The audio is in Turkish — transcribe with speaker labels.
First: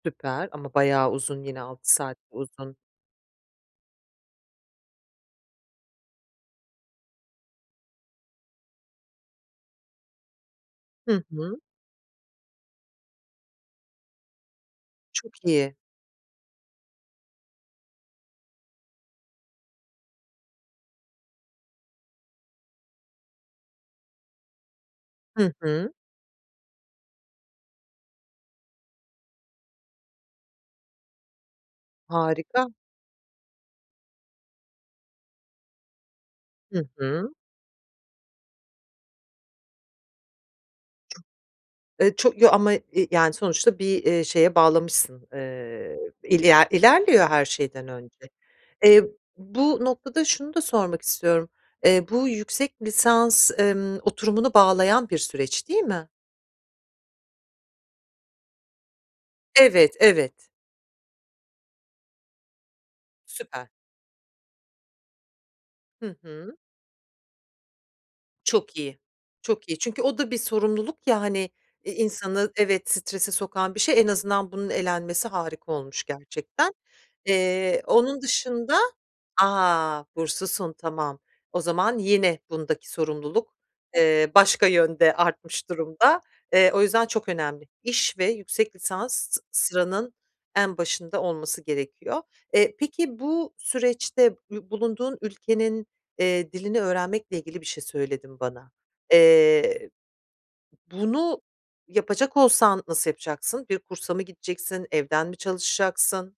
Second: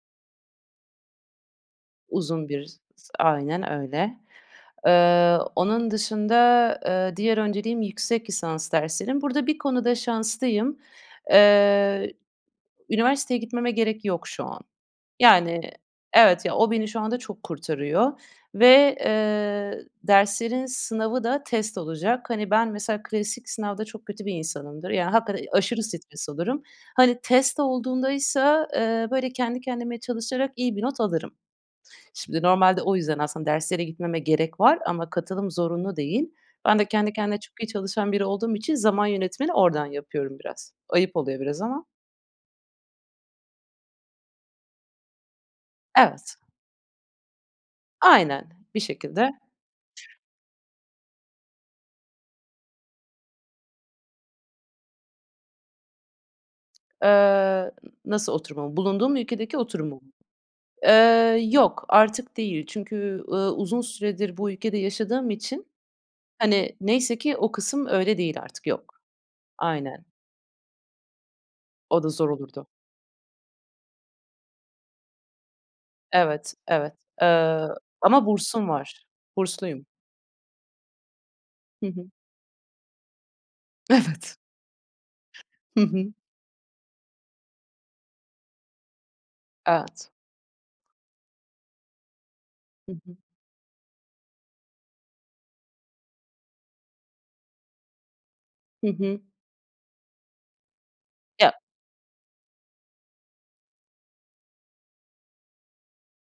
Speaker 1: Süper! Ama bayağı uzun yine 6 saat.
Speaker 2: Uzun bir
Speaker 1: Uzun
Speaker 2: s Aynen öyle. Eee, onun dışında, eee, diğer önceliğim yüksek lisans derslerim. Burada bir konuda şanslıyım.
Speaker 1: Hı hı.
Speaker 2: Eee, üniversiteye gitmeme gerek yok şu an.
Speaker 1: Çok
Speaker 2: Yani
Speaker 1: iyi.
Speaker 2: Evet, ya, o beni şu anda çok kurtarıyor ve, eee, derslerin sınavı da test olacak. Hani, ben mesela klasik sınavda çok kötü bir insanımdır. Ya, hakikaten
Speaker 1: Hı
Speaker 2: aşırı
Speaker 1: hı.
Speaker 2: stres olurum. Hani, test olduğundaysa, eee, böyle, kendi kendime çalışarak iyi bir not alırım. Şimdi
Speaker 1: Harika.
Speaker 2: normalde o yüzden aslında derslere gitmeme gerek var ama katılım zorunlu değil. Ben de
Speaker 1: Hı
Speaker 2: kendi
Speaker 1: hı.
Speaker 2: kendine çok iyi çalışan biri olduğum için zaman yönetimini oradan yapıyorum biraz. Ayıp
Speaker 1: Ço
Speaker 2: oluyor biraz ama.
Speaker 1: Eee, ço ya, ama, eee, yani, sonuçta bir, eee, şeye bağlamışsın, eee,
Speaker 2: Evet.
Speaker 1: iler ilerliyor her şeyden önce.
Speaker 2: Aynen. Bir
Speaker 1: Eee,
Speaker 2: şekilde.
Speaker 1: bu noktada şunu da sormak istiyorum, eee, bu yüksek lisans, emm, oturumunu bağlayan bir süreç değil mi?
Speaker 2: Eee, n nasıl oturumumu? Bulunduğum ülkedeki oturumu
Speaker 1: Evet,
Speaker 2: mu?
Speaker 1: evet.
Speaker 2: Eee, yok, artık değil. Çünkü, ııı,
Speaker 1: Süper!
Speaker 2: uzun süredir bu ülkede yaşadığım için,
Speaker 1: Hı hı.
Speaker 2: hani, neyse ki o kısım öyle değil artık,
Speaker 1: Çok iyi,
Speaker 2: yok.
Speaker 1: çok iyi. Çünkü
Speaker 2: Aynen.
Speaker 1: o da bir sorumluluk, ya, hani, eee,
Speaker 2: O da zor
Speaker 1: insanı
Speaker 2: olurdu.
Speaker 1: Evet, strese sokan bir şey. En azından bunun elenmesi harika olmuş
Speaker 2: Evet,
Speaker 1: gerçekten.
Speaker 2: evet. Eee,
Speaker 1: Eee, onun
Speaker 2: ama bursum
Speaker 1: dışında
Speaker 2: var. Bursluyum.
Speaker 1: A! Burslusun, tamam. O
Speaker 2: Hı
Speaker 1: zaman
Speaker 2: hı.
Speaker 1: yine bundaki sorumluluk, eee,
Speaker 2: Evet.
Speaker 1: başka yönde artmış
Speaker 2: Hı hı.
Speaker 1: durumda. Eee, o yüzden çok önemli. İş ve yüksek lisans s
Speaker 2: Evet.
Speaker 1: sıranın en başında olması gerekiyor. Eee,
Speaker 2: Hı hı.
Speaker 1: peki, bu süreçte ü bulunduğun ülkenin, eee, dilini öğrenmekle ilgili bir şey söyledin bana.
Speaker 2: Hı hı.
Speaker 1: Eee, bunu
Speaker 2: Ya
Speaker 1: yapacak olsan nasıl yapacaksın? Bir kursa mı gideceksin, evden mi çalışacaksın?